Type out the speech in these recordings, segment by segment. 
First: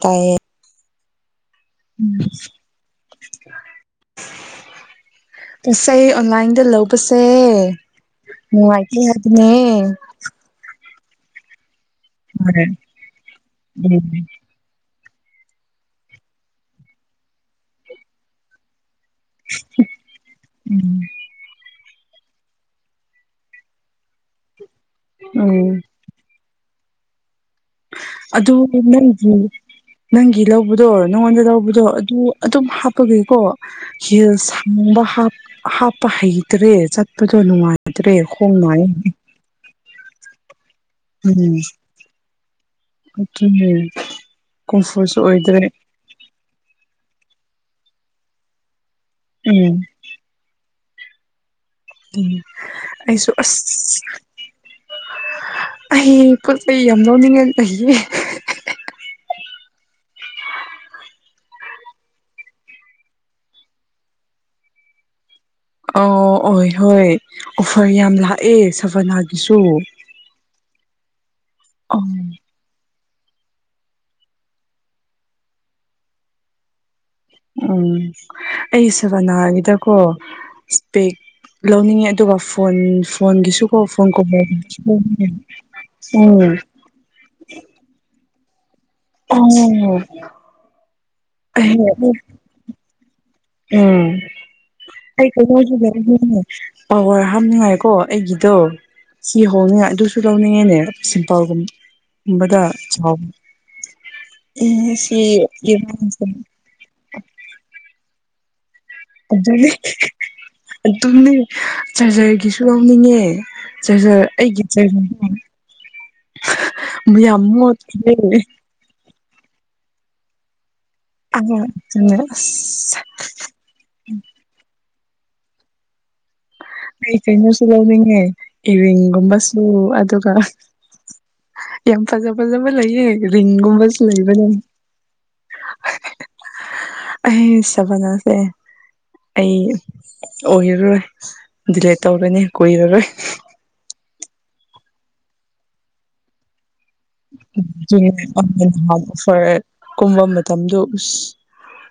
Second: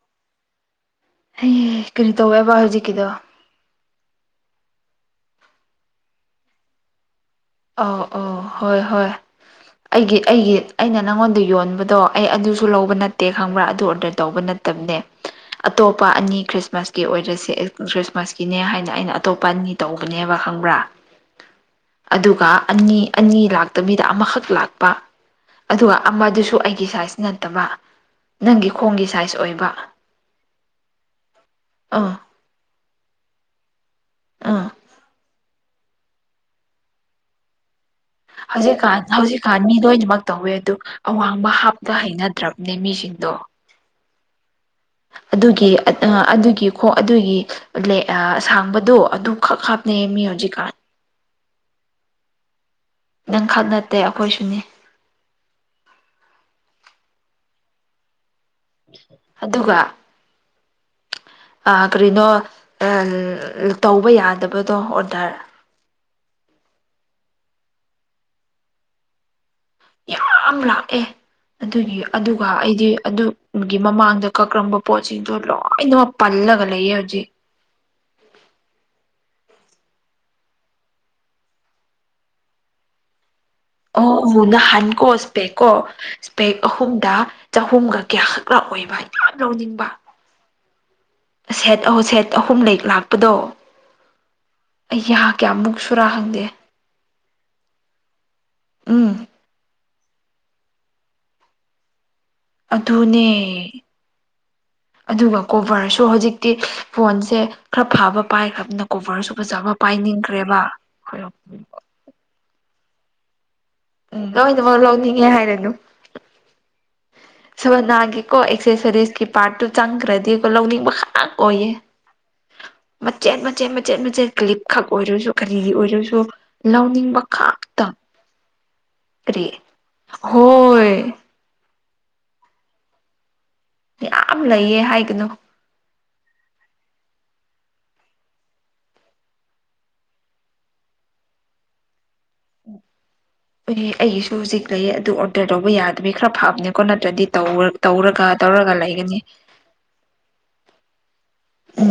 ꯇꯥꯏꯌꯦ ꯍꯌꯦ ꯀꯔꯤ ꯇꯧꯋꯦꯕ ꯍꯧꯖꯤꯛꯀꯤꯗꯣ ꯄꯁꯩ ꯑꯣꯟꯂꯥꯏꯟꯗ ꯂꯧꯕꯁꯦ ꯑꯧ ꯑꯧ ꯍꯣꯏ ꯅꯨꯡꯉꯥꯏꯇꯦ ꯍꯣꯏ ꯍꯥꯏꯕꯅꯦ ꯑꯩꯒꯤ ꯑꯩꯒꯤ ꯑꯩꯅ ꯅꯪꯉꯣꯟꯗ ꯌꯣꯟꯕꯗꯣ ꯑꯩ ꯑꯗꯨꯁꯨ ꯂꯧꯕ ꯅꯠꯇꯦ ꯈꯪꯕ꯭ꯔꯥ ꯑꯗꯨ ꯑꯣꯔꯗꯔ ꯇꯧꯕ ꯅꯠꯇꯕꯅꯦ ꯑꯇꯣꯞꯄ ꯑꯅꯤ ꯈ꯭ꯔꯤꯁꯃꯥꯁꯀꯤ ꯑꯣꯏꯔꯁꯦ ꯈ꯭ꯔꯤꯁꯃꯥꯁꯀꯤꯅꯦ ꯍꯥꯏꯅ ꯑꯩꯅ ꯑꯇꯣꯞꯄ ꯑꯅꯤ ꯇꯧꯕꯅꯦꯕ ꯈꯪꯕ꯭ꯔꯥ ꯑꯗꯨꯒ ꯑꯅꯤ ꯑꯅꯤ ꯂꯥꯛꯇ ꯃꯤꯗ ꯑꯃꯈꯛ ꯂꯥꯛꯄ ꯎꯝ ꯑꯗꯨꯒ ꯑꯃꯗꯨꯁꯨ ꯑꯩꯒꯤ ꯁꯥꯏꯖ ꯅꯠꯇꯕ ꯑꯗꯨ ꯅꯪꯒꯤ ꯈꯣꯡꯒꯤ ꯅꯪꯒꯤ ꯁꯥꯏꯖ ꯑꯣꯏꯕ ꯅꯪꯒꯤ ꯂꯧꯕꯗꯣ ꯅꯉꯣꯟꯗ ꯂꯧꯕꯗꯣ ꯑꯥ ꯑꯗꯨ ꯑꯗꯨꯝ ꯍꯥꯞꯄꯒꯤꯀꯣ ꯍꯤ ꯑꯥ ꯁꯕ ꯍꯥ ꯍꯥꯞꯄ ꯍꯩꯇ꯭ꯔꯦ ꯆꯠꯄꯗꯣ ꯅꯨꯡꯉꯥꯏꯇ꯭ꯔꯦ ꯈꯣꯡ ꯅꯥꯏꯌꯦ ꯍꯧꯖꯤꯛꯀꯥꯟ ꯍꯧꯖꯤꯛꯀꯥꯟ ꯃꯤ ꯂꯣꯏꯅꯃꯛ ꯇꯧꯋꯦ ꯑꯗꯨ ꯑꯋꯥꯡꯕ ꯍꯥꯞꯇ ꯍꯩꯅꯗ꯭ꯔꯕ ꯀꯝꯐꯁ ꯑꯗꯨꯒꯤ ꯑꯗꯨꯒꯤ ꯈꯣꯡ ꯑꯗꯨꯒꯤ ꯑꯁꯥꯡꯕꯗꯣ ꯑꯗꯨ ꯈꯛ ꯎꯝ ꯍꯥꯞꯅꯩ ꯃꯤ ꯍꯧꯖꯤꯛꯀꯥꯟ ꯑꯩꯁꯨ ꯅꯪꯈꯛ ꯅꯠꯇꯦ ꯑꯁ ꯑꯩꯈꯣꯏꯁꯨꯅꯤ ꯑꯩ ꯄꫭꯠꯆꯩ ꯌꯥꯝ ꯂꯧꯅꯤꯡꯉꯥꯏ ꯑꯩꯌꯦ ꯑꯗꯨꯒ ꯑ ꯀꯔꯤꯅꯣ ꯑ ꯇꯧꯕ ꯌꯥꯗꯕꯗꯣ ꯑꯣꯔꯗꯔ ꯑꯣ ꯑꫭꯏ ꯍꯣꯏ ꯑꯣꯐꯔ ꯌꯥꯝ ꯂꯥꯛꯑꯦ ꯁꯕꯅꯥꯒꯤꯁꯨ ꯌꯥꯝ ꯂꯥꯛꯑꯦ ꯑ ꯑꯗꯨꯒꯤ ꯑꯗꯨ ꯄ ꯑꯩꯗꯤ ꯑꯗꯨꯒꯤ ꯃꯃꯥꯡꯗ ꯀꯛꯕ ꯄꯣꯠꯁꯤꯡꯗꯣ ꯂꯣꯏꯅꯃꯛ ꯄꯜꯂꯒ ꯂꯩꯌꯦ ꯍꯧꯖꯤꯛ ꯎꯝ ꯑꯩ ꯁꯕꯅꯥꯒꯤꯗꯀꯣ ꯏꯁꯄꯦꯛ ꯂꯧꯅꯤꯡꯉꯦ ꯑꯗꯨꯒ ꯐꯣꯟ ꯐꯣꯟꯒꯤꯁꯨ ꯑꫭ ꯅ ꯍꯟꯀꯣ ꯏꯁ꯭ꯄꯦꯛꯀꯣ ꯎꯝ ꯏꯁ꯭ꯄꯦꯛ ꯑꯍꯨꯝꯗ ꯆꯍꯨꯝꯒ ꯀꯌꯥꯈꯛ ꯂꯥꯛꯑꯣꯕ ꯎꯝ ꯑꯩ ꯁꯦꯠ ꯑꯍꯨꯝ ꯁꯦꯠ ꯑꯍꯨꯝ ꯂꯩ ꯂꯥꯛꯄꯗꯣ ꯎꯝ ꯑꯩꯌꯥ ꯀꯌꯥꯃꯨꯛ ꯁꯨꯔꯥ ꯈꯪꯗꯦ [unintelligible] ꯄꯋꯥꯔ ꯍꯥꯞꯅꯤꯡꯉꯥꯏꯀꯣ ꯑꯩꯒꯤꯗꯣ ꯎꯝ ꯊꯤ ꯍꯧꯡꯉꯦ ꯑꯗꯨꯁꯨ ꯂꯧꯅꯤꯡꯉꯦꯅꯦ ꯁꯤꯝꯄꯜꯒꯨꯝ ꯑꯗꯨꯅꯦ ꯑꯗꯨꯒ ꯀꯣꯕꯔꯁꯨ ꯍꯧꯖꯤꯛꯇꯤ [unintelligible] ꯐꯣꯟꯁꯦ ꯈꯔ ꯐꯥꯕ ꯄꯥꯏꯈ꯭ꯔꯕꯅ ꯀꯣꯚꯔꯁꯨ ꯑꯗꯨꯅꯤ ꯐꯖꯕ ꯄꯥꯏꯅꯤꯡꯈ꯭ꯔꯦꯕ ꯍꯣꯏ ꯑꯗꯨꯅꯤ ꯆꯥꯔꯖꯔꯒꯤꯁꯨ ꯂꯧꯅꯤꯡꯉꯦ ꯆꯥꯔꯖꯔ ꯎꯝ ꯑꯩꯒꯤ ꯂꯣꯏꯅꯃꯛ ꯂꯧꯅꯤꯡꯉꯦ ꯆꯥꯔꯖꯔ ꯍꯥꯏꯔꯅꯨ [unintelligible] ꯌꯥꯝ ꯃꯣꯠꯈ꯭ꯔꯦ ꯊꯦꯐꯦꯁꯦꯁꯀꯤ ꯄꯥꯔꯠꯇꯨ ꯆꯪꯈ꯭ꯔꯗꯤꯀꯣ ꯂꯧꯅꯤꯡꯕꯈꯛ [unintelligible] ꯃꯆꯦꯠ ꯃꯆꯦꯠ ꯃꯆꯦꯠ ꯃꯆꯦꯠ ꯀ꯭ꯂꯤꯞ ꯈꯛ ꯑꯣꯏꯔꯁꯨ ꯀꯔꯤꯗꯤ ꯑꯣꯏꯔꯁꯨ ꯑꯩ ꯂꯧꯅꯤꯡꯕ ꯀꯩꯅꯣꯁꯨ ꯈꯛꯇ ꯂꯧꯅꯤꯡꯉꯦ ꯀꯔꯤ ꯔꯤꯡꯒꯨꯝꯕꯁꯨ ꯑꯗꯨꯒ ꯍꯣꯏ ꯌꯥꯝ ꯐꯖꯥ ꯐꯖꯕ ꯂꯩꯌꯦ ꯔꯤꯡꯒꯨꯝꯕ ꯌꯥꯝ ꯂꯩꯌꯦ ꯍꯥꯏꯒꯅꯨ ꯑꯦ ꯆꯕꯅꯥꯁꯦ ꯑꯩ ꯑꯣꯏꯔꯔꯣꯏ ꯗꯤꯂꯦꯠ ꯇꯧꯔꯅꯤ ꯀꯨꯏꯔꯔꯣꯏ ꯏꯍꯦ ꯑꯩꯒꯤꯁꯨ ꯍꯧꯖꯤꯛ ꯂꯩ ꯑꯗꯨ ꯑꯞꯗꯦꯠ ꯇꯧꯕ ꯌꯥꯗꯕꯒꯤ ꯈꯔ ꯐꯥꯕꯅꯦꯀꯣ ꯅꯠꯇ꯭ꯔꯗꯤ ꯇꯧꯔꯒ ꯇꯧꯔꯒ ꯂꯩꯒꯅꯤ [unintelligible] ꯀꯨꯝꯕ ꯃꯇꯝꯗꯣ ꯎꯁ ꯎꯝ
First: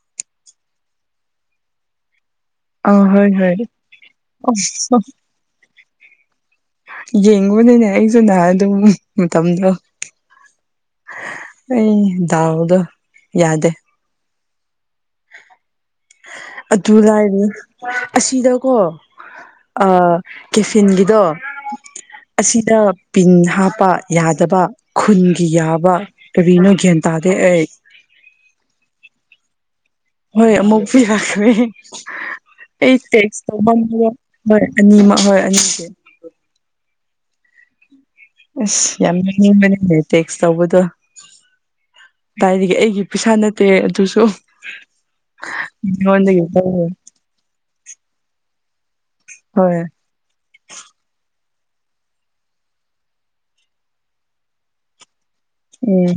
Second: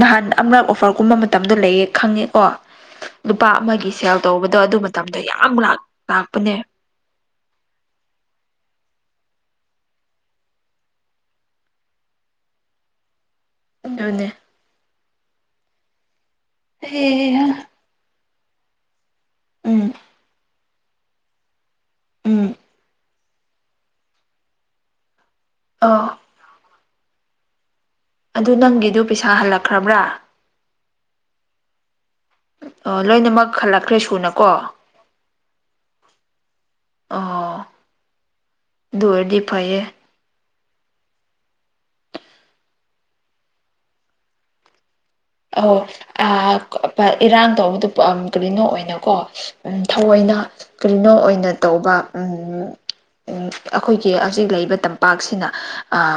ꯅꯍꯥꯟ ꯑꯃꯔꯛ ꯑꯣꯐꯔꯒꯨꯝꯕ ꯃꯇꯝꯗꯣ ꯂꯩꯌꯦ ꯈꯪꯉꯦꯀꯣ ꯑꯥ ꯍꯣꯏ ꯂꯨꯄꯥ ꯍꯣꯏ ꯑꯃꯒꯤ ꯁꯦꯜ ꯇꯧꯕꯗꯣ ꯑꯗꯨ ꯑꯁ ꯃꯇꯝꯗ ꯌꯥꯝ ꯂꯥꯛꯄꯅꯦ ꯌꯦꯡ ꯅꯨꯅꯦ ꯑꯁꯨ ꯅꯍꯥꯟ ꯑꯗꯨ ꯃꯇꯗꫭ ꯑꯩ ꯌꯥꯎꯗꯣ ꯌꯥꯗꯦ ꯗꯨꯅꯦ ꯑ ꯖꯨꯂꯥꯏꯅꯦ ꯑꯁꯤꯗꯀꯣ ꯎꯝ ꯑ ꯀꯦꯐꯤꯟꯒꯤꯗꯣ ꯎꯝ ꯑꯁꯤꯗ ꯄꯤꯟ ꯍꯥꯞꯄ ꯌꯥꯗꯕ ꯈꯨꯟꯒꯤ ꯌꯥꯕ ꯑꯣ ꯀꯔꯤꯅꯣ ꯒ꯭ꯌꯥꯟ ꯇꯥꯗꯦ ꯑꯩ ꯑꯗꯨ ꯅꯪꯒꯤꯗꯨ ꯄꯩꯁꯥ ꯍꯜꯂꯛꯈ꯭ꯔꯕ꯭ꯔꯥ ꯍꯣꯏ ꯑꯃꯨꯛꯄꯨ ꯌꯥꯈ꯭ꯔꯦ ꯑꯩ ꯑꯣ ꯇꯦꯛꯁ ꯂꯣꯏꯅꯃꯛ ꯍꯜꯂꯛꯈ꯭ꯔꯦ ꯇꯧꯃꯟꯕꯅ ꯁꯨꯅꯀꯣ ꯍꯣꯏ ꯑꯅꯤꯃꯛ ꯍꯣꯏ ꯑꯅꯤꯁꯦ ꯑ ꯑꯁ ꯌꯥꯝ ꯌꯦꯡꯅꯤꯡꯕꯅꯤꯅꯦ ꯇꯦꯛꯁ ꯇꯧꯕꯗꯣ ꯇꯥꯏꯕꯒꯤ ꯑꯩꯒꯤ ꯄꯩꯁꯥ ꯅꯠꯇꯦ ꯑꯗꯨꯁꯨ ꯃꯤꯉꯣꯟꯗꯒꯤ ꯂꯧꯋꯦ [unintelligible] ꯏꯔꯥꯡ ꯇꯧꯕꯗꯨ ꯀꯔꯤꯅꯣ ꯑꯣꯏꯅꯀꯣ ꯍꯣꯏ ꯎꯝ ꯑꫭꯏꯅ ꯀꯔꯤꯅꯣ ꯑꯣꯏꯅ ꯇꯧꯕ ꯎꯝ ꯑꯩꯈꯣꯏꯒꯤ ꯍꯧꯖꯤꯛ ꯂꯩꯔꯤꯕ ꯇꯝꯄꯥꯛꯁꯤꯅ ꯎꯝ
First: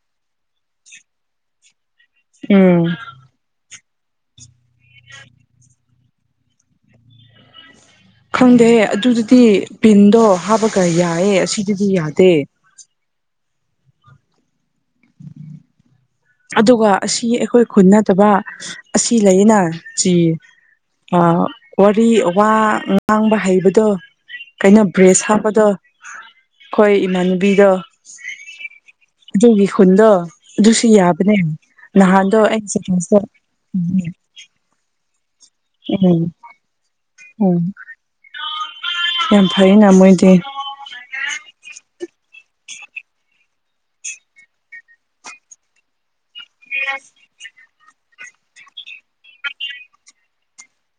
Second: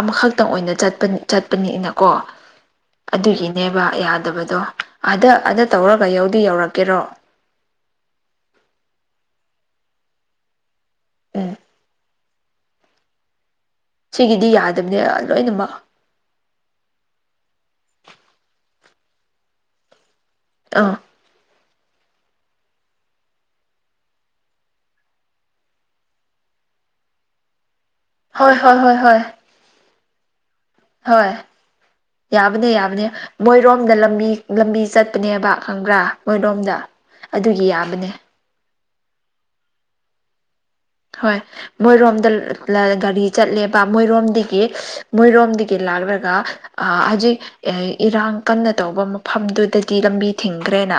ꯑꯃꯈꯛꯇꯪ ꯑꯣꯏꯅ ꯆꯠꯄ ꯆꯠꯄꯅꯤꯅꯀꯣ ꯎꯝ ꯑꯗꯨꯒꯤꯅꯦꯕ ꯌꯥꯗꯕꯗꯣ ꯑꯗ ꯑꯗ ꯇꯧꯔꯒ ꯌꯧꯗꯤ ꯌꯧꯔꯛꯀꯦꯔꯣ ꯈꯪꯗꯦ ꯑꯗꯨꯗꯨꯗꯤ ꯄꯤꯟꯗꯣ ꯍꯥꯞꯄꯒ ꯌꯥꯏꯌꯦ ꯎꯝ ꯑꯁꯤꯗꯨꯗꯤ ꯌꯥꯗꯦ ꯁꯤꯒꯤꯗꯤ ꯌꯥꯗꯕꯅꯦ ꯂꯣꯏꯅꯃꯛ ꯑꯗꯨꯒ ꯑꯁꯤ ꯑꯩꯈꯣꯏ ꯈꯨꯟ ꯅꯠꯇꯕ ꯑꯁꯤ ꯂꯩꯌꯦꯅ ꯆ ꯑꯥ ꯋꯥꯔꯤ ꯋꯥ ꯉꯥꯡꯕ ꯍꯩꯕꯗꯣ ꯀꯩꯅꯣ ꯕ꯭ꯔꯦꯖ ꯍꯥꯞꯄꯗꯣ ꯑꯩꯈꯣꯏ ꯏꯃꯥꯟꯅꯕꯤꯗꯣ ꯍꯣꯏ ꯍꯣꯏ ꯍꯣꯏ ꯍꯣꯏ ꯒꯤ ꯈꯨꯨꯟꯗꯣ ꯑꯗꯨ ꯁꯤ ꯍꯣꯏ ꯌꯥꯕꯅꯤ ꯌꯥꯕꯅꯦ ꯃꯣꯏꯔꯣꯝꯗ ꯂꯝꯕꯤ ꯂꯝꯕꯤ ꯆꯠꯄꯅꯦꯕ ꯈꯪꯒ꯭ꯔꯥ ꯃꯣꯏꯔꯣꯝꯗ ꯑꯣꯝ ꯑꯗꯨꯒꯤ ꯌꯥꯕꯅꯦ ꯌꯥꯝ ꯐꯩ ꯅ ꯃꯣꯏꯗꯤ ꯍꯣꯏ ꯃꯣꯏꯔꯣꯝꯗ ꯒꯥꯔꯤ ꯆꯠꯂꯦꯕ ꯃꯣꯏꯔꯣꯝꯗꯒꯤ ꯃꯣꯏꯔꯣꯝꯗꯒꯤ ꯂꯥꯛꯂꯒ ꯍꯧꯖꯤꯛ ꯏꯔꯥꯡ ꯀꯟꯅ ꯇꯧꯕ ꯃꯐꯝꯗꯨꯗꯗꯤ ꯂꯝꯕꯤ ꯊꯤꯡꯈ꯭ꯔꯦꯅ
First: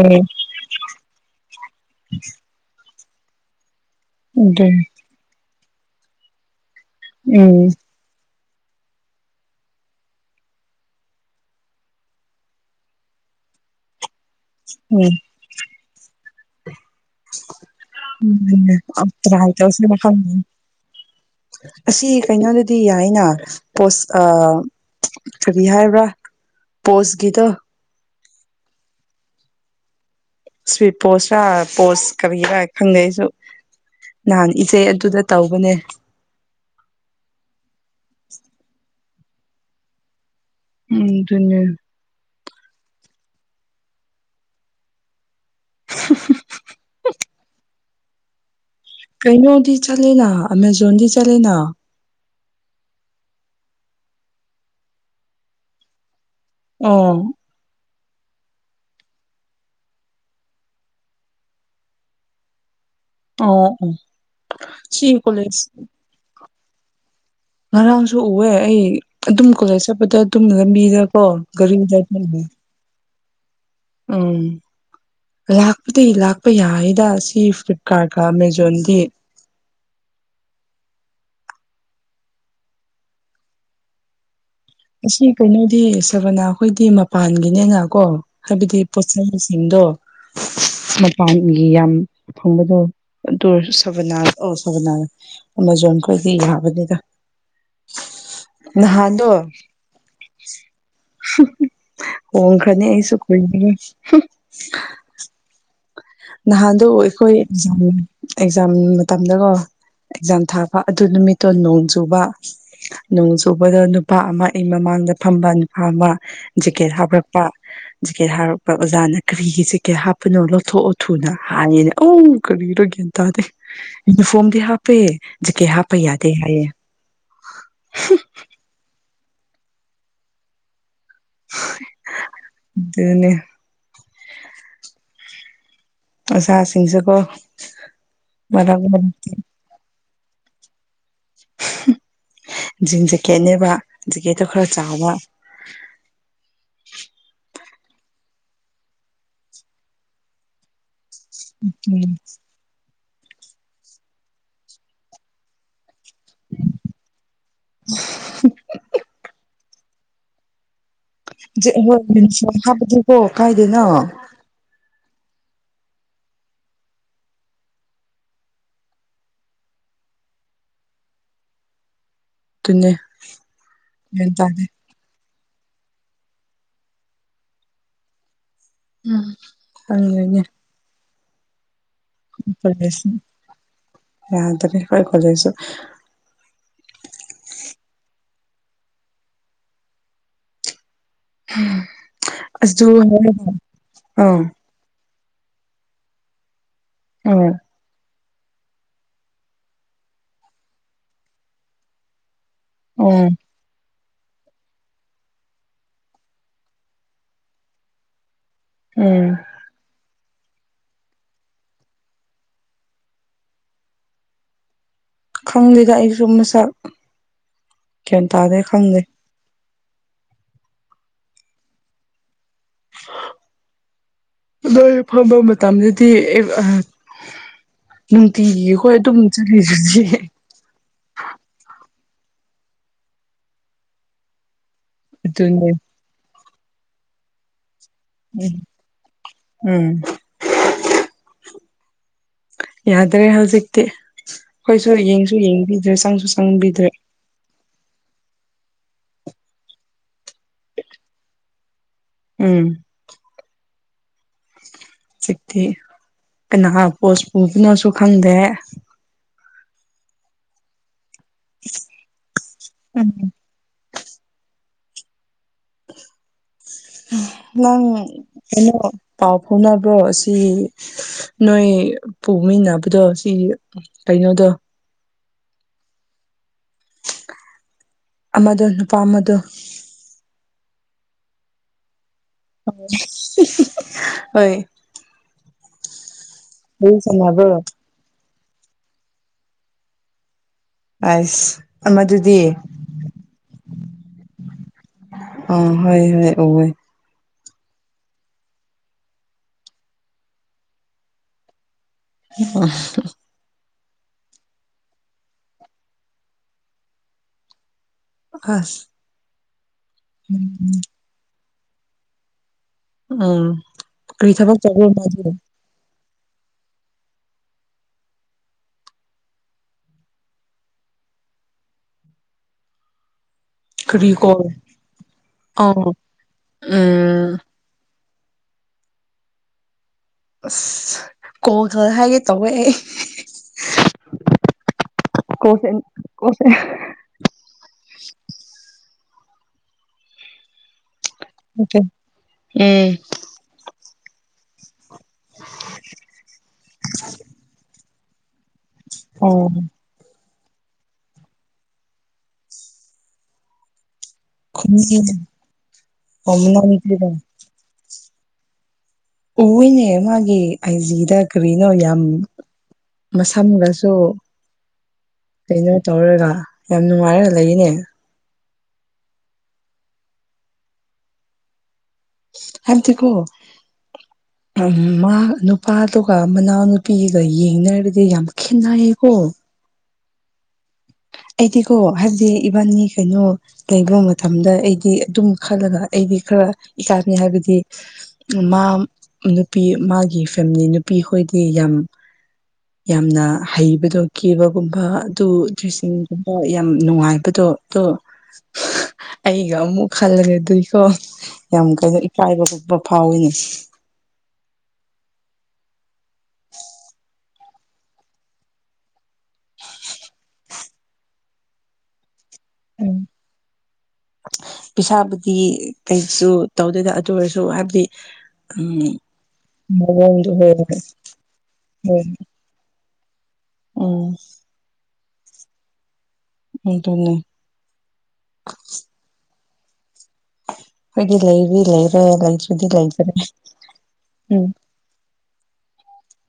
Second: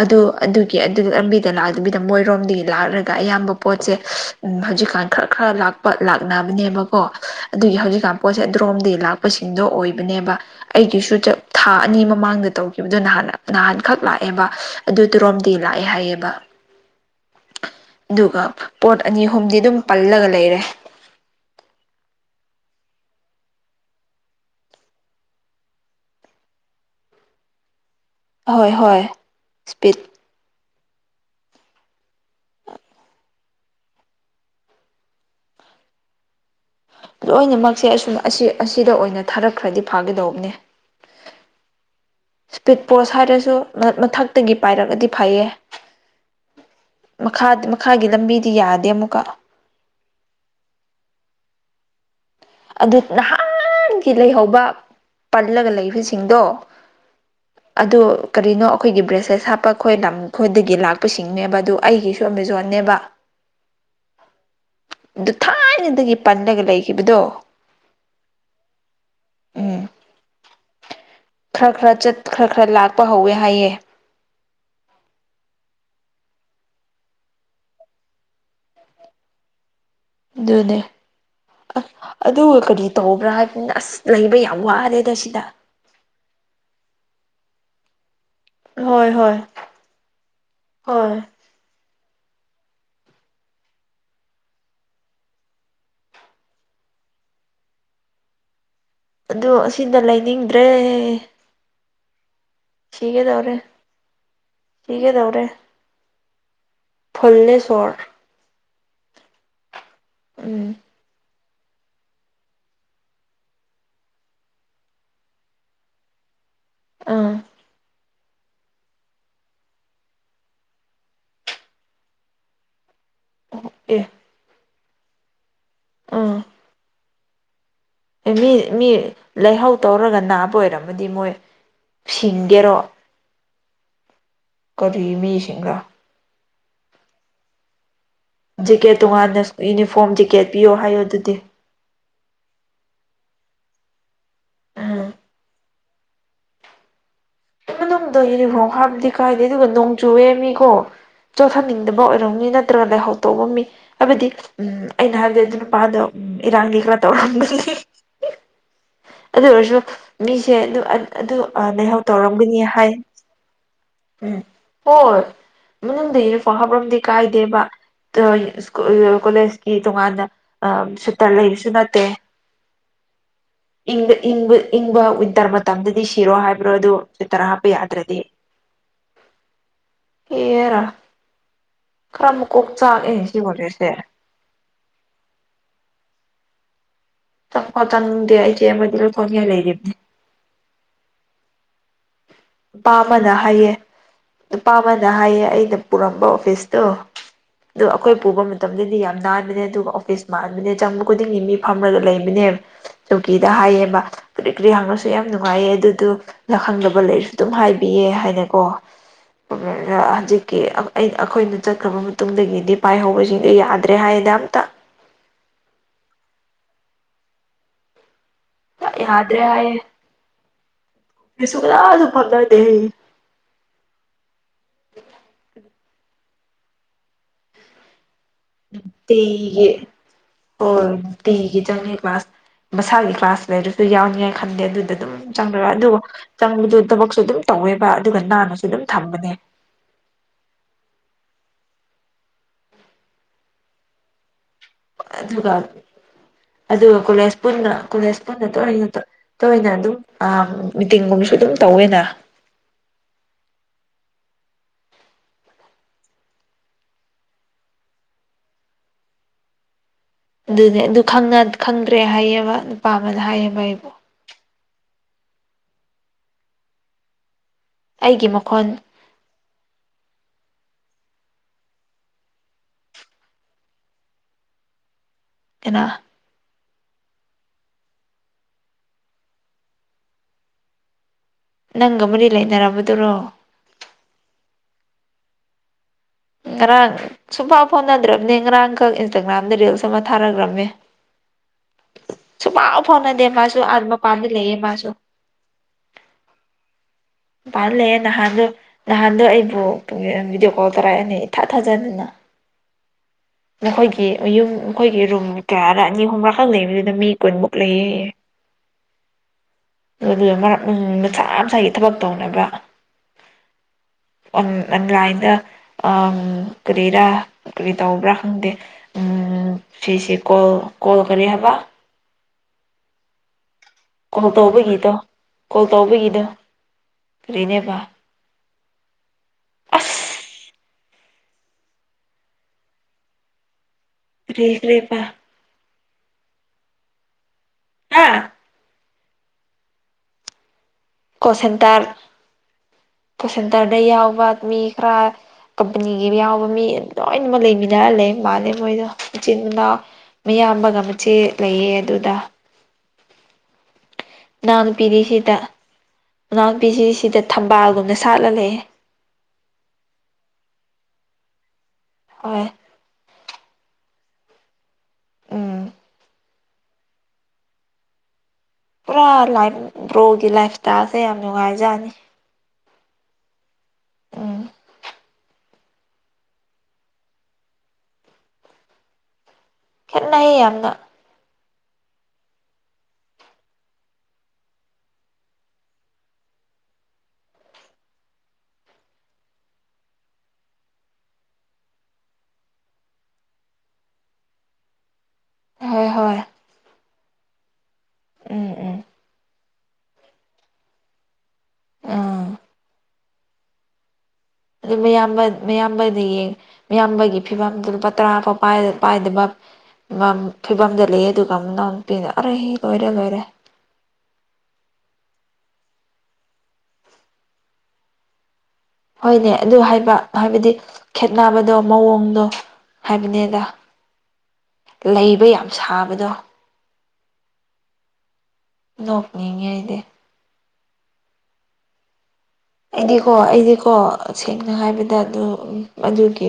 ꯑꯗꯨ ꯑꯗꯨꯒꯤ ꯑꯗꯨꯒꯤ ꯂꯝꯕꯤꯗ ꯂꯥꯛꯑ ꯑꯗꯨꯕꯤꯗ ꯃꯣꯏꯔꯣꯝꯗꯒꯤ ꯂꯥꯛꯂꯒ ꯑꯌꯥꯝꯕ ꯄꯣꯠꯁꯦ ꯑꯗꯨꯅꯤ ꯍꯧꯖꯤꯛꯀꯥꯟ ꯈꯔ ꯈꯔ ꯂꯥꯛꯄ ꯂꯥꯛꯅꯕꯅꯦꯕꯀꯣ ꯎꯝ ꯑꯗꯨꯒꯤ ꯍꯧꯖꯤꯛꯀꯥꯟ ꯄꯣꯠꯁꯦ ꯗ꯭ꯔꯣꯝꯗ ꯂꯥꯛꯄꯁꯤꯡꯗꯣ ꯑꯣꯏꯕꯅꯦꯕ ꯑꯩꯒꯤꯁꯨ ꯊꯥ ꯑꯅꯤ ꯃꯃꯥꯡꯗ ꯇꯧꯈꯤꯕꯗꯨꯣ ꯅꯍꯥꯟꯅ ꯅꯍꯥꯟꯈꯛ ꯂꯥꯛꯑꯦꯕ ꯑꯗꯨ ꯇꯔꯣꯝꯗꯤ ꯂꯥꯛꯑꯦ ꯍꯥꯏꯌꯦꯕ ꯑꯗꯨꯒ ꯄꯣꯠ ꯑꯅꯤ ꯎꯝ꯭ꯔ ꯍꯥꯏ ꯑꯍꯨꯝꯗꯤ ꯑꯗꯨꯝ ꯇꯁꯦ ꯀ ꯄꯜꯂꯒ ꯂꯩꯔꯦ ꯑꯁꯤ ꯀꯩꯅꯣꯗꯗꯤ ꯌꯥꯏꯅ ꯄꯣꯁ ꯀꯔꯤ ꯍꯥꯏꯕ꯭ꯔꯥ ꯄꯣꯁ ꯒꯤꯗ ꯑꯣꯏ ꯍꯣꯏ ꯁ꯭ꯄꯤꯠ ꯁ꯭ꯋꯤꯠ ꯄꯣꯁꯇ ꯄꯣꯁ ꯀꯔꯤꯔ ꯈꯪꯅꯩꯁꯨ ꯅꯍꯥꯟ ꯏꯆꯦ ꯑꯗꯨꯗ ꯇꯧꯕꯅꯦ ꯂꯣꯏꯅꯃꯛꯁꯦ ꯑꯁꯨꯝ ꯑꯁꯤ ꯑꯁꯤꯗ ꯑꯣꯏꯅ ꯊꯥꯔꯛꯈ꯭ꯔꯗꯤ ꯐꯥꯒꯗꯧꯕꯅꯦ ꯎꯝ ꯑꯗꯨꯅꯤ ꯏꯁꯄꯤꯠ ꯄꯣꯁ ꯍꯥꯏꯔꯁꯨ ꯃꯊꯛꯇꯒꯤ ꯄꯥꯏꯔꯒꯗꯤ ꯐꯩꯌꯦ ꯍ ꯃꯈꯥ ꯃꯈꯥꯒꯤ ꯂꯝꯕꯤꯗꯤ ꯌꯥꯗꯦ ꯑꯃꯨꯛꯀ ꯀꯩꯅꯩꯅꯣꯗꯤ ꯆꯂꯦꯅ ꯑꯃꯖꯣꯟꯗꯤ ꯆꯂꯦꯅ ꯑꯗꯨ ꯅꯍꯥꯟꯒꯤ ꯂꯩꯍꯧꯕ ꯄꯜꯂꯒ ꯂꯩꯕꯁꯤꯡꯗꯣ ꯑ ꯑꯗꯨꯣ ꯀꯔꯤꯅꯣ ꯑꯩꯈꯣꯏꯒꯤ ꯕ꯭ꯔꯦꯁꯂꯦꯁ ꯍꯥꯞꯄ ꯑꯩꯈꯣꯏ ꯂꯝꯈꯣꯏꯗꯒꯤ ꯂꯥꯛꯄꯁꯤꯡꯅꯦꯕ ꯑꯗꯨ ꯑꯩꯒꯤꯁꯨ ꯑꯃꯃꯦꯖꯦꯕ ꯑꯣ ꯑꯣ ꯁꯤ ꯀꯣꯂꯦꯖ ꯄꯟꯅꯂꯒ ꯂꯩꯈꯤꯕꯗꯣ ꯉꯔꯥꯡꯁꯨ ꯎꯑꯦ ꯑꯩ ꯑꯗꯨꯝ ꯀꯣꯂꯦꯖ ꯎꯝ ꯆꯠꯄꯗ ꯑꯗꯨꯨꯝꯒ ꯃꯤꯗ ꯀꯣ ꯈꯔ ꯈꯔ ꯆꯠ ꯈꯔ ꯈꯔ ꯂꯥꯛꯄ ꯍꯧꯋꯦ ꯍꯥꯏꯌꯦ ꯎꯝ ꯂꯥꯛꯄꯗꯤ ꯂꯥꯛꯄ ꯌꯥꯏꯗ ꯁꯤ ꯐ꯭ꯂꯤꯞꯀꯥꯔꯠꯀ ꯑꯃꯥꯖꯣꯟꯗꯤ ꯑꯗꯨꯅꯦ ꯑꯁ ꯑꯗꯨ ꯀꯔꯤ ꯇꯧꯕ꯭ꯔꯥ ꯑꯁ ꯂꯩꯕ ꯌꯥꯝ ꯋꯥꯦ ꯑꯁꯤ ꯀꯩꯅꯣꯗꯤ ꯁꯕꯅꯥꯈꯣꯏꯗꯤ ꯃꯄꯥꯟꯒꯤꯅꯦꯅ ꯀꯣ ꯍꯥꯏꯕꯗꯤ ꯍꯣꯏ ꯍꯣꯏ ꯄꯣꯠꯆꯁꯤꯡꯗꯣ ꯍꯣꯏ ꯃꯄꯥꯟ ꯒꯤ ꯌꯥꯝ ꯐꯪꯕꯗꯣ ꯑꯗꯨ ꯁ ꯑꯣ ꯁꯅꯥ ꯑꯃꯥꯖꯣꯟꯈꯣꯏꯗꯤ ꯌꯥꯕꯅꯤꯗ ꯅꯍꯥꯟ ꯑꯣ ꯑꯁꯤꯅ ꯂꯩꯅꯤꯡꯗ꯭ꯔꯦ ꯍꯣꯡꯈ꯭ꯔꯅꯤ ꯑꯩꯁꯨ ꯁꯤꯒꯗꯧꯔꯦ ꯀꯨꯏꯅꯤꯡꯦ ꯁꯤꯒꯗꯧꯔꯦ ꯅꯍꯥꯟꯗꯣ ꯐꯨꯜꯂꯦ ꯑꯩꯈꯣꯏꯛꯖꯥꯝ ꯁꯣꯔ ꯑꯦꯛꯖꯥꯝ ꯃꯇꯝꯗꯀꯣ ꯑꯦꯛꯖꯥꯝ ꯎꯝ ꯊꯥꯕ ꯑꯗꯨ ꯅꯨꯃꯤꯠꯇꯣ ꯅꯣꯡ ꯆꯨꯕ ꯅꯣꯡ ꯆꯨꯕꯗ ꯅꯨꯄꯥ ꯑꯃ ꯑꯩ ꯃꯃꯥꯡꯗ ꯐꯝꯕ ꯅꯨꯄꯥ ꯑꯃ ꯖꯦꯀꯦꯠ ꯑꯥ ꯍꯥꯞꯔꯛꯄ ꯖꯤꯛꯀꯦꯠ ꯍꯥꯞꯔꯛꯄ ꯑꯣꯖꯥꯅ ꯀꯔꯤꯒꯤ ꯖꯤꯛꯀꯦꯠ ꯍꯥꯞꯄꯅꯣ ꯂꯧꯊꯣꯛꯑꯣ ꯊꯨꯅ ꯍꯥꯏꯌꯦꯅꯦ ꯑꯧ ꯀꯔꯤꯔꯥ ꯒꯤꯌꯥꯟ ꯇꯥꯗꯦ ꯑꯣ ꯑꯦ ꯐꯣꯝꯗꯤ ꯍꯥꯞꯄꯦ ꯖꯦꯀꯦꯠ ꯍꯥꯞꯄꯥ ꯌꯥꯗꯦ ꯑꯥ ꯍꯥꯏꯌꯦ ꯃꯤ ꯃꯤ ꯂꯥꯍꯧ ꯇꯧꯔꯒ ꯅꯥꯕ ꯑꯣꯏꯔꯝꯃꯗꯤ ꯃꯣꯏ ꯁꯤꯡꯒꯦꯔꯣ ꯑꯗꯨꯅꯤ ꯀꯔꯤ ꯃꯤꯁꯤꯡꯔꯥ ꯑꯣꯖꯥꯁꯤꯡꯁꯨꯀꯣ ꯃꯔꯛ ꯖꯦꯀꯦꯠ ꯃꯔꯛ ꯇꯣꯉꯥꯟꯅ ꯌꯨꯅꯤꯐꯣꯝ ꯖꯦꯀꯦꯠ ꯄꯤꯌꯣ ꯍꯥꯏꯌꯣ ꯑꯗꯨꯗꯤ ꯖꯤꯟ ꯖꯦꯛꯀꯦꯠꯅꯦꯕ ꯖꯦꯛꯀꯦꯠꯇꯣ ꯈꯔ ꯎꯝ ꯆꯥꯎꯕ ꯃꯅꯨꯡꯗ ꯌꯨꯅꯤꯐꯣꯔꯝ ꯍꯥꯞꯂꯗꯤ ꯀꯥꯏꯗꯦ ꯑꯗꯨꯒ ꯅꯣꯡ ꯆꯨꯌꯦꯃꯤꯀꯣ ꯆꯣꯠꯍꯟꯅꯤꯡꯗꯕ ꯎꯝ ꯑꯣꯏꯔꯝꯅꯤ ꯅꯠꯇ꯭ꯔꯒ ꯂꯥꯏꯍꯧ ꯇꯧꯕ ꯃꯤ ꯍꯥꯏꯕꯗꯤ ꯎꯝ ꯑꯩꯅ ꯍꯥꯏꯕꯗꯤ ꯑꯗꯨ ꯅꯨꯄꯥꯗꯣ ꯎꯝ ꯏꯔꯥꯥꯡꯗꯤ ꯈꯔꯥ ꯇꯧꯔꯝꯒꯅꯤ [inaudible] ꯑꯗꯨ ꯑꯣꯏꯔꯁꯨ ꯃꯤꯁꯦ ꯑꯗꯨ ꯑ ꯑꯗꯨ ꯑ ꯍꯣꯏ ꯂꯥꯏꯍꯧ ꯌꯨꯅꯤꯐꯣꯔꯝ ꯇꯧꯔꯝꯒꯅꯤ ꯍꯥꯏ ꯍꯥꯞꯄꯗꯤꯀꯣ ꯀꯥꯏꯗꯦꯅ ꯎꯝ ꯍꯣꯏ ꯃꯅꯨꯡꯗ ꯌꯨꯅꯤꯐꯣꯝ ꯍꯥꯞꯔꯣꯝꯗꯤ ꯀꯥꯏꯗꯦꯕ ꯗꯨ ꯁꯀꯨ ꯀꯣꯂꯦꯖꯀꯤ ꯇꯣꯉꯥꯟꯅ ꯑ ꯁꯇꯔ ꯂꯩꯕꯁꯨ ꯅꯠꯇꯦ ꯗꯨꯅꯦ ꯏꯪꯗ ꯏꯪꯕ ꯏꯪꯕ ꯋꯤꯟꯇꯔ ꯃꯇꯝꯗꯗꯤ ꯁꯤꯔꯣ ꯍꯥꯏꯕ꯭ꯔꯣ ꯑꯗꯨ ꯁꯣꯏꯇꯔ ꯍꯥꯞꯄ ꯌꯥꯗ꯭ꯔꯗꯤ ꯎꯝ ꯍꯪꯗꯣꯏꯅꯦ [unintelligible] ꯈꯔꯥ ꯃꯀꯣꯛ ꯆꯥꯛꯑꯦ ꯁꯤ ꯀꯣꯂꯦꯁꯁꯦ ꯌꯥꯗꯔꯦ ꯈꯣꯏ ꯀꯣꯂꯦꯁꯁꯨ [unintelligible] ꯑꯩꯁꯦ ꯑꯃꯥꯗꯤ ꯂꯧꯊꯣꯛꯅꯤꯡꯉꯥꯏ ꯂꯩꯔꯤꯝꯅꯦ ꯑꯗꯨ ꯍꯥꯏꯁꯦ ꯑ ꯄꯥꯃꯥꯅ ꯍꯥꯏꯌꯦ ꯑꯩꯅ ꯄꯨꯔꯝꯕ ꯑꯣꯐꯤꯁꯇꯣ ꯎꯝ ꯑꯗꯣ ꯑꯩꯈꯣꯏ ꯄꯨꯕ ꯃꯇꯝꯗꯗꯤ ꯌꯥꯝ ꯅꯥꯟꯕꯅꯦ ꯑꯗꯨꯒ ꯑꯣꯐꯤꯁ ꯃꯥꯟꯕꯅꯦ ꯆꯪꯕ ꯈꯨꯗꯤꯡꯒꯤ ꯃꯤ ꯐꯝꯔꯒ ꯂꯩꯕꯅꯦ ꯎꯝ ꯇꯨꯀꯤꯗ ꯍꯥꯏꯌꯦꯕ ꯀꯔꯤ ꯀꯔꯤ ꯍꯪꯉꯁꯨ ꯌꯥꯝ ꯅꯨꯡꯉꯥꯏꯌꯦ ꯑꯗꯨꯗꯨ ꯈꯪꯗꯕ ꯂꯩꯔꯁꯨ ꯑꯗꯨꯝ ꯍꯥꯏꯕꯤꯌꯦ ꯍꯥꯏꯅꯀꯣ ꯎꯝ ꯍꯧꯖꯤꯛꯀꯤ ꯑꯩ ꯑꯩꯈꯣꯏꯅ ꯆꯠꯈ꯭ꯔꯕ ꯃꯇꯨꯡꯗꯒꯤꯗꯤ ꯄꯥꯏꯍꯧꯕꯁꯤꯡꯗꯣ ꯌꯥꯗ꯭ꯔꯦ ꯍꯥꯏꯗ ꯑꯝꯇ ꯈꯪꯗꯦꯗ ꯑꯩꯁꯨ ꯃꯁꯛ ꯒ꯭ꯌꯥꯟ ꯇꯥꯗꯦ ꯈꯪꯗꯦ ꯌꯥꯗ꯭ꯔꯦ ꯍꯥꯏꯌꯦ ꯃꯤꯁꯨ ꯀꯅꯥꯝꯇ ꯐꯝꯅꯗꯦ ꯍꯥꯏꯌꯦ ꯅꯣꯏ ꯐꯝꯕ ꯃꯇꯝꯗꯗꯤ ꯅꯨꯡꯇꯤꯒꯤ ꯍꯣꯏ ꯑꯗꯨꯝ ꯇꯤꯒꯤ ꯆꯠꯂꯤꯁꯤꯗꯤ ꯍꯣꯏ ꯄꯤꯒꯤ ꯆꯪꯉꯦ ꯀ꯭ꯂꯥꯁ ꯃꯁꯥꯒꯤ ꯀ꯭ꯂꯥꯁ ꯂꯩꯔꯁꯨ ꯌꯥꯎꯅꯤꯉꯥꯏ ꯈꯟꯗꯦ ꯑꯗꯨꯗ ꯑꯗꯨꯝ ꯆꯪꯔꯒ ꯑꯗꯨꯅꯦ ꯑꯗꯨꯒ ꯆꯪꯕꯗꯨ ꯊꯕꯛꯁꯨ ꯑꯗꯨꯝ ꯇꯧꯋꯦꯕ ꯑꯗꯨꯒ ꯎꯝ ꯅꯥꯟꯅꯁꯨ ꯑꯗꯨꯝ ꯊꯝꯕꯅꯦ ꯎꯝ ꯌꯥꯗ꯭ꯔꯦ ꯍꯧꯖꯤꯛꯇꯤ ꯑꯩꯈꯣꯏꯁꯨ ꯌꯦꯡꯁꯨ ꯑꯗꯨꯒ ꯌꯦꯡꯕꯤꯗ꯭ꯔꯦ ꯆꯪꯁꯨ ꯆꯪꯕꯤꯗ꯭ꯔꯦ ꯑꯗꯨꯒ ꯀꯣꯂꯦꯖ ꯄꯨꯟꯅ ꯀꯣꯂꯦꯖ ꯄꯨꯟꯅ ꯇꯣꯏꯅ ꯇꯣꯏꯅ ꯑꯗꯨꯝ ꯑꯥ ꯃꯤꯇꯤꯡꯒꯨꯝꯕꯁꯨ ꯑꯗꯨꯝ ꯇꯧꯋꯦꯅ ꯎꯝ ꯍꯧꯖꯤꯛꯇꯤ ꯀꯅꯥ ꯄꯣꯁ ꯄꯨꯕꯅꯣꯁꯨ ꯈꯪꯗꯦ ꯑꯗꯨꯅꯦ ꯑꯗꯨ ꯈꯪꯅ ꯈꯪꯗ꯭ꯔꯦ ꯍꯥꯏꯌꯦꯕ ꯅꯨꯄꯥ ꯎꯝ ꯑꯃꯅ ꯍꯥꯏꯌꯦꯕ ꯑꯩꯕꯨ ꯅꯪ ꯑꯩꯒꯤ ꯃꯈꯣꯟ ꯀꯩꯅꯣ ꯄꯥꯎ ꯐꯥꯎꯅꯕ꯭ꯔꯣ ꯁꯤ ꯅꯣꯏ ꯄꯨꯃꯤꯟꯅꯕꯗꯣ ꯁꯤ ꯀꯩꯅꯣꯗꯣ ꯀꯅꯥ ꯑꯃꯗꯣ ꯅꯨꯄꯥ ꯑꯃꯗꯣ ꯅꯪꯒ ꯃꯔꯤ ꯂꯩꯥꯏ ꯅꯪ ꯍ ꯍꯣꯏ ꯉꯔꯥꯡ ꯋꯥꯔꯤ ꯁꯨꯡꯐꯥꯎ ꯁꯥꯟꯅꯕ꯭ꯔꯣ ꯐꯥꯎꯅꯗ꯭ꯔꯕꯅꯦ ꯉꯔꯥꯡꯈꯛ ꯏꯟꯁꯇꯥꯒ꯭ꯔꯥꯝꯗ ꯔꯤꯜꯁ ꯑꯃ ꯊꯥꯔꯈ꯭ꯔꯕꯅꯦ ꯑꯁ ꯑꯃꯗꯨꯗꯤ ꯁꯨꯃꯎ ꯐꯥꯎꯅꯗꯦ ꯃꯥꯁꯨ ꯑꯠꯃ ꯄꯥꯟꯗ ꯂꯩ ꯃꯥꯁꯨ ꯑ ꯍꯣꯏ ꯍꯣꯏ ꯎꯣꯏ ꯃꯄꯥꯥꯟꯜ ꯂꯩꯦ ꯅꯍꯥꯟꯗꯣ ꯅꯍꯥꯟꯗꯣ ꯑꯩꯕꯨ ꯚꯗꯤꯑꯣ ꯀꯣꯜ ꯇꯧꯔꯛꯑꯅꯤ ꯏꯊꯥ ꯊꯥꯖꯅꯤꯅ ꯑꯣ ꯅꯈꯣꯏꯒꯤ ꯃ ꯌꯨꯝ ꯅꯈꯣꯏꯒꯤ ꯔꯨꯝ ꯀꯌꯥꯗ ꯑꯅꯤ ꯑꯨꯝꯕꯥꯈꯛ ꯂꯩꯕꯗꯨꯗ ꯃꯤ ꯀꯨꯟꯃꯨꯛ ꯂꯩꯌꯦꯌꯦ ꯑꯁ ꯃꯔꯛ ꯃꯁꯥ ꯃꯁꯥꯒꯤ ꯊꯕꯛ ꯇꯧꯅꯕ ꯎꯝ ꯀꯔꯤ ꯊꯕꯛ ꯑꯣꯟ ꯇꯧꯕ꯭ꯔꯣ ꯃꯥꯗꯤ ꯂꯥꯏꯟꯗ ꯀꯔꯤꯔꯥ ꯀꯔꯤ ꯇꯧꯕ꯭ꯔꯥ ꯁꯤ ꯁꯤ ꯀꯣꯜ ꯀꯣꯜ ꯀꯍꯦꯕ ꯀꯣꯜ ꯇꯧꯕꯒꯤꯗꯣ ꯀꯣꯜ ꯑꯥ ꯇꯧꯕꯒꯤꯗꯣ ꯎꯝ ꯀꯔꯤꯅꯦꯕ ꯑꯁ ꯑꯁ ꯀꯣꯈꯜ ꯍꯥꯏꯒꯦ ꯇꯧꯋꯦ ꯑꯩ ꯀꯔꯤ ꯀ꯭ꯔꯤꯄꯥ ꯀꯣꯁ ꯀꯣꯁ ꯍꯥꯥ ꯀꯣ ꯎꯝ ꯁꯦꯟꯇꯔ ꯀꯣ ꯁꯦꯟꯇꯔꯗ ꯌꯥꯎꯕ ꯃꯤ ꯈꯔ ꯀꯝꯄꯅꯤꯒꯤ ꯌꯥꯎꯕ ꯃꯤ ꯂꯣꯏꯅꯃꯛ ꯂꯩꯃꯤꯟꯅꯔ ꯂꯩ ꯃꯥꯂꯦ ꯃꯣꯏꯗꯣ ꯃꯆꯤꯟ ꯑꯣ ꯃꯅꯥꯎ ꯃꯌꯥꯝꯕꯒ ꯃꯆꯦ ꯂꯩꯌꯦ ꯑꯗꯨꯗ ꯈꯨꯟꯒꯤ ꯃꯅꯥꯎꯅꯨꯄꯤꯗꯤ ꯁꯤꯗ ꯑꯣ ꯃꯅꯥꯎ ꯃꯅꯥꯎꯅꯨꯄꯤꯔꯣ ꯅꯨꯨꯄꯤꯁꯤꯁꯤꯗ ꯊꯝꯕꯥꯜꯒꯨꯝꯅ ꯁꯥꯠꯂ ꯂꯩꯑꯦ ꯑꯣꯏꯅꯦ ꯃꯥꯒꯤ ꯑꯩꯖꯤꯗ ꯀꯔꯤꯅꯣ ꯌꯥꯝ ꯍꯣꯏ ꯃꯁꯝꯒꯁꯨ ꯎꯝ ꯀꯩꯅꯣ ꯇꯧꯔꯒ ꯌꯥꯝ ꯅꯨꯡꯉꯥꯏꯔꯒ ꯂꯩꯅꯦ ꯄꯨꯔꯥ ꯂꯥꯏꯐ ꯕ꯭ꯔꯣꯒꯤ ꯂꯥꯏꯐ ꯏꯁꯇꯥꯏꯜꯁꯦ ꯌꯥꯝ ꯅꯨꯡꯉꯥꯏꯖꯅꯤ ꯑꯝꯇꯀꯣ ꯎꯝ ꯃꯥ ꯅꯨꯄꯥꯗꯨꯒ ꯃꯅꯥꯎꯅꯨꯄꯤꯒ ꯌꯦꯡꯅꯔꯗꯤ ꯌꯥꯝ ꯈꯦꯠꯅꯩꯌꯦꯀꯣ ꯈꯦꯠꯅꯩ ꯌꯥꯝꯅ ꯑꯩꯗꯤꯀꯣ ꯍꯥꯏꯕꯗꯤ ꯏꯕꯥꯟꯅꯤ ꯀꯩꯅꯣ ꯂꯩꯕ ꯃꯇꯝꯗ ꯑꯩꯗꯤ ꯑꯗꯨꯝ ꯈꯜꯂꯒ ꯑꯩꯗꯤ ꯈꯔ ꯏꯀꯥꯟꯅꯤ ꯍꯥꯏꯕꯗꯤ ꯃꯥ ꯅꯨꯄꯤ ꯃꯥꯒꯤ ꯐꯦꯃꯤꯂꯤ ꯅꯨꯄꯤ ꯈꯣꯏꯗꯤ ꯌꯥꯝ ꯌꯥꯝꯅ ꯍꯩꯕꯗꯣ ꯀꯦꯕꯒꯨꯝꯕ ꯑꯗꯨ ꯍꯣꯏ ꯍꯣꯏ ꯗ꯭ꯔꯦꯁꯤꯡꯒꯨꯝꯕ ꯌꯥꯝ ꯅꯨꯡꯉꯥꯏ ꯍꯥꯏꯕꯗꯣ ꯑꯣ ꯎꯝ ꯎꯝ ꯑꯩꯒ ꯑꯃꯨꯛ ꯈꯜꯂꯒꯗꯣꯏꯀꯣ ꯌꯥꯝ ꯀꯩꯅꯣ ꯑꯥ ꯏꯀꯥꯏꯕꯒꯄ ꯐꯥꯎꯏꯅꯦ ꯑꯗꯨ ꯃꯌꯥꯝꯕ ꯃꯌꯥꯝꯕꯗꯤ ꯌꯦꯡ ꯃꯤꯌꯥꯝꯕꯒꯤ ꯐꯤꯕꯝꯗꯨ ꯂꯨꯄꯥ ꯇꯔꯥ ꯐꯥꯎ ꯄꯥꯏꯗꯕ ꯐꯤꯕꯝꯗ ꯂꯩ ꯑꯗꯨꯒ ꯑꯃꯅꯎ ꯅꯨꯄꯤꯅ ꯑꯔ ꯂꯣꯏꯔꯦ ꯂꯣꯏꯔꯦ ꯑ ꯄꯩꯁꯥꯕꯨꯗꯤ ꯀꯩꯁꯨ ꯇꯧꯗꯣꯏꯗ ꯑꯗꯨ ꯑꯣꯏꯔꯁꯨ ꯍꯥꯏꯕꯗꯤ ꯎꯝ ꯍꯣꯏꯅꯦ ꯑꯗꯨ ꯍꯥꯏꯕ ꯃꯑꯣꯡꯗꯣ ꯍꯥꯏꯕꯗꯤ ꯍꯣꯏ ꯈꯦꯠꯅꯕꯗꯣ ꯃꯑꯣꯡꯗꯣ ꯍꯥꯏꯕꯅꯦꯗ ꯑꯣꯝ ꯂꯩꯕ ꯌꯥꯝ ꯁꯥꯕꯗꯣ ꯑ ꯇꯅ ꯊꯣꯛꯞꯅꯤꯉ ꯑꯩꯗꯤ ꯑꯩꯗꯤ ꯂꯩꯔꯤ ꯂꯩꯔꯦ ꯂꯩ ꯑꯩꯗꯤꯀꯣ ꯑꯩꯗꯤꯀꯣ ꯁꯦꯡꯅ ꯍꯥꯏꯕꯗ ꯑꯗꯨ ꯑꯗꯨꯒꯤ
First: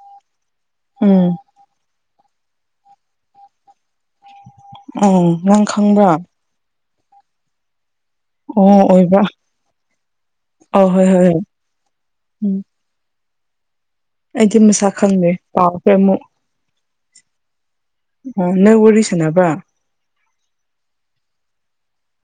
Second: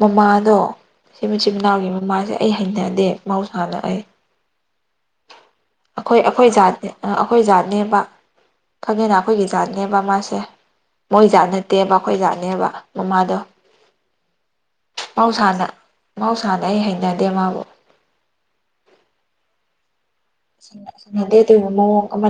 ꯃꯃꯥꯗꯣ ꯁꯤ ꯎꯝ ꯃꯆꯤꯟ ꯃꯅꯥꯎꯒꯤ ꯃꯃꯥꯁꯦ ꯑꯩ ꯍꯩꯅꯗꯦ ꯃꯍꯧꯁꯥꯅ ꯑꯩ ꯎꯝ ꯅꯪ ꯈꯪꯕ꯭ꯔꯣ ꯑꯩꯈꯣꯏ ꯑꯩꯈꯣꯏ ꯖꯥꯠꯅꯦ ꯑꯩꯈꯣꯏ ꯖꯥꯠꯅꯦꯕ ꯑꯣ ꯈꯪꯉꯦꯅ ꯑꯣꯏꯕ꯭ꯔꯥ ꯑꯩꯈꯣꯏꯒꯤ ꯖꯥꯠꯅꯦꯕ ꯃꯥꯁꯦ ꯑ ꯍꯣꯏ ꯍꯣꯏ ꯃꯣꯏ ꯍꯣꯏ ꯖꯥꯠ ꯅꯠꯇꯦꯕ ꯑꯩꯈꯣꯏ ꯎꯝ ꯖꯥꯠꯅꯦꯕ ꯃꯃꯥꯗꯣ ꯑꯩꯗꯤ ꯃꯁꯥ ꯈꯪꯗꯦ ꯃꯍꯧꯁꯥꯅ ꯀꯥꯎꯈ꯭ꯔꯦ ꯑꯃꯨꯛ ꯃꯍꯧꯁꯥꯅ ꯑꯩ ꯍꯩꯅꯗꯦ ꯃꯥꯕꯨ ꯑꯝ ꯅꯣꯏ ꯋꯥꯔꯤ ꯁꯥꯟꯅꯕ꯭ꯔ ꯁꯥꯟꯅꯗꯦ ꯑꯗꯨ ꯃ [unintelligible]